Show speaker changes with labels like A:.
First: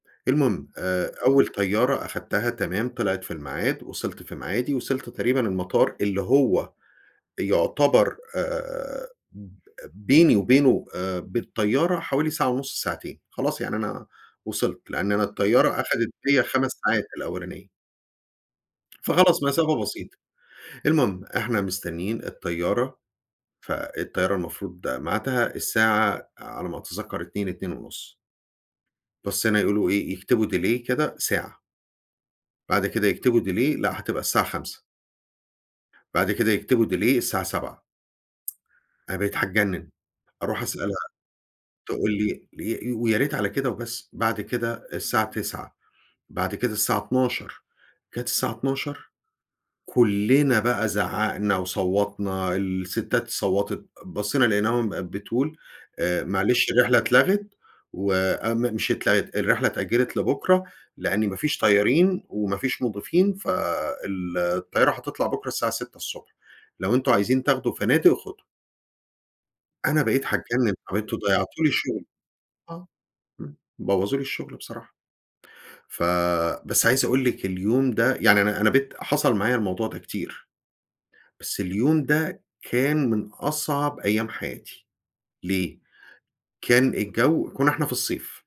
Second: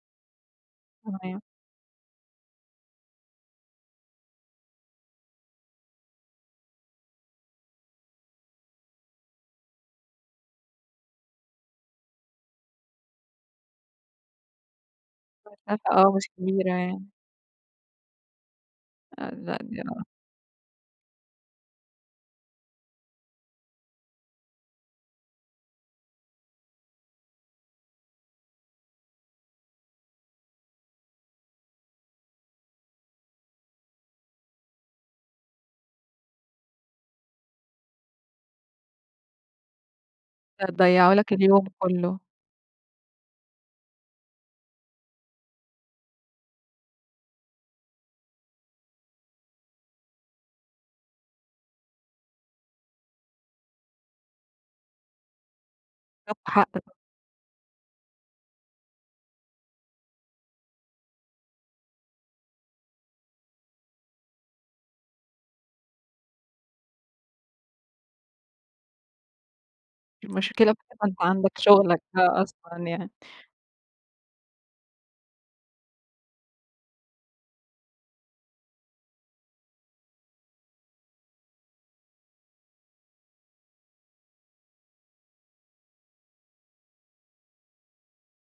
A: المهم آآ،
B: تمام.
A: أول طيارة أخدتها تمام طلعت في الميعاد وصلت في ميعادي، وصلت تقريبًا المطار اللي هو يعتبر آآ، ب بيني وبينه آآ، بالطيارة حوالي ساعة ونص، ساعتين، خلاص يعني أنا وصلت؛ لأن أنا الطيارة
B: مسافة
A: أخدت
B: آه، مش
A: بيا
B: كبيرة
A: 5 ساعات
B: يعني.
A: الأولانية.
B: لأ،
A: فخلاص
B: لأ،
A: مسافة
B: دى آه.
A: بسيطة، المهم إحنا مستنين الطيارة، فالطيارة المفروض ميعادها الساعة على ما أتذكر 02:00، 02:30. بصينا يقولوا إيه يكتبوا delay كده ساعة. بعد كده يكتبوا delay لأ، هتبقى الساعة 05:00. بعد كده يكتبوا delay الساعة 07:00، أنا بقيت هاتجنن، أروح
B: ض
A: أسألها،
B: ضيعوا لك اليوم
A: تقول
B: كله.
A: لي [unintelligible] ويا ريت على كده وبس، بعد كده الساعة 09:00، بعد كده الساعة 12:00، جات الساعة 12:00 كلنا بقى زعّقنا وصوّتنا، الستات صوتت، بصينا لقيناهم بتقول آآ،
B: عندهم حق
A: "معلش
B: طبعًا.
A: الرحلة اتلغت وام" مش اتلغت، "الرحلة اتأجلت لبُكرة؛ لأن ما فيش طيارين وما فيش مضيفين فال الطيارة هتطلع بُكرة الساعة 06:00، لو أنتم عايزين تاخدوا فنادق، خدوا". أنا بقيت
B: المشكلة
A: هاتجنن، طب
B: بقى أنت
A: أنتم
B: عندك
A: ضيعتوا لي
B: شغلك
A: الشغل،
B: بقى أصلًا
A: آه،
B: يعني.
A: امم، بوظوا لي الشغل بصراحة. ف بس عايز أقول لِك اليوم ده، يعني أنا أنا بت حصل معايا الموضوع ده كتير، بس اليوم ده كان من أصعب أيام حياتي، ليه؟ كان الجو كنا إحنا في الصيف.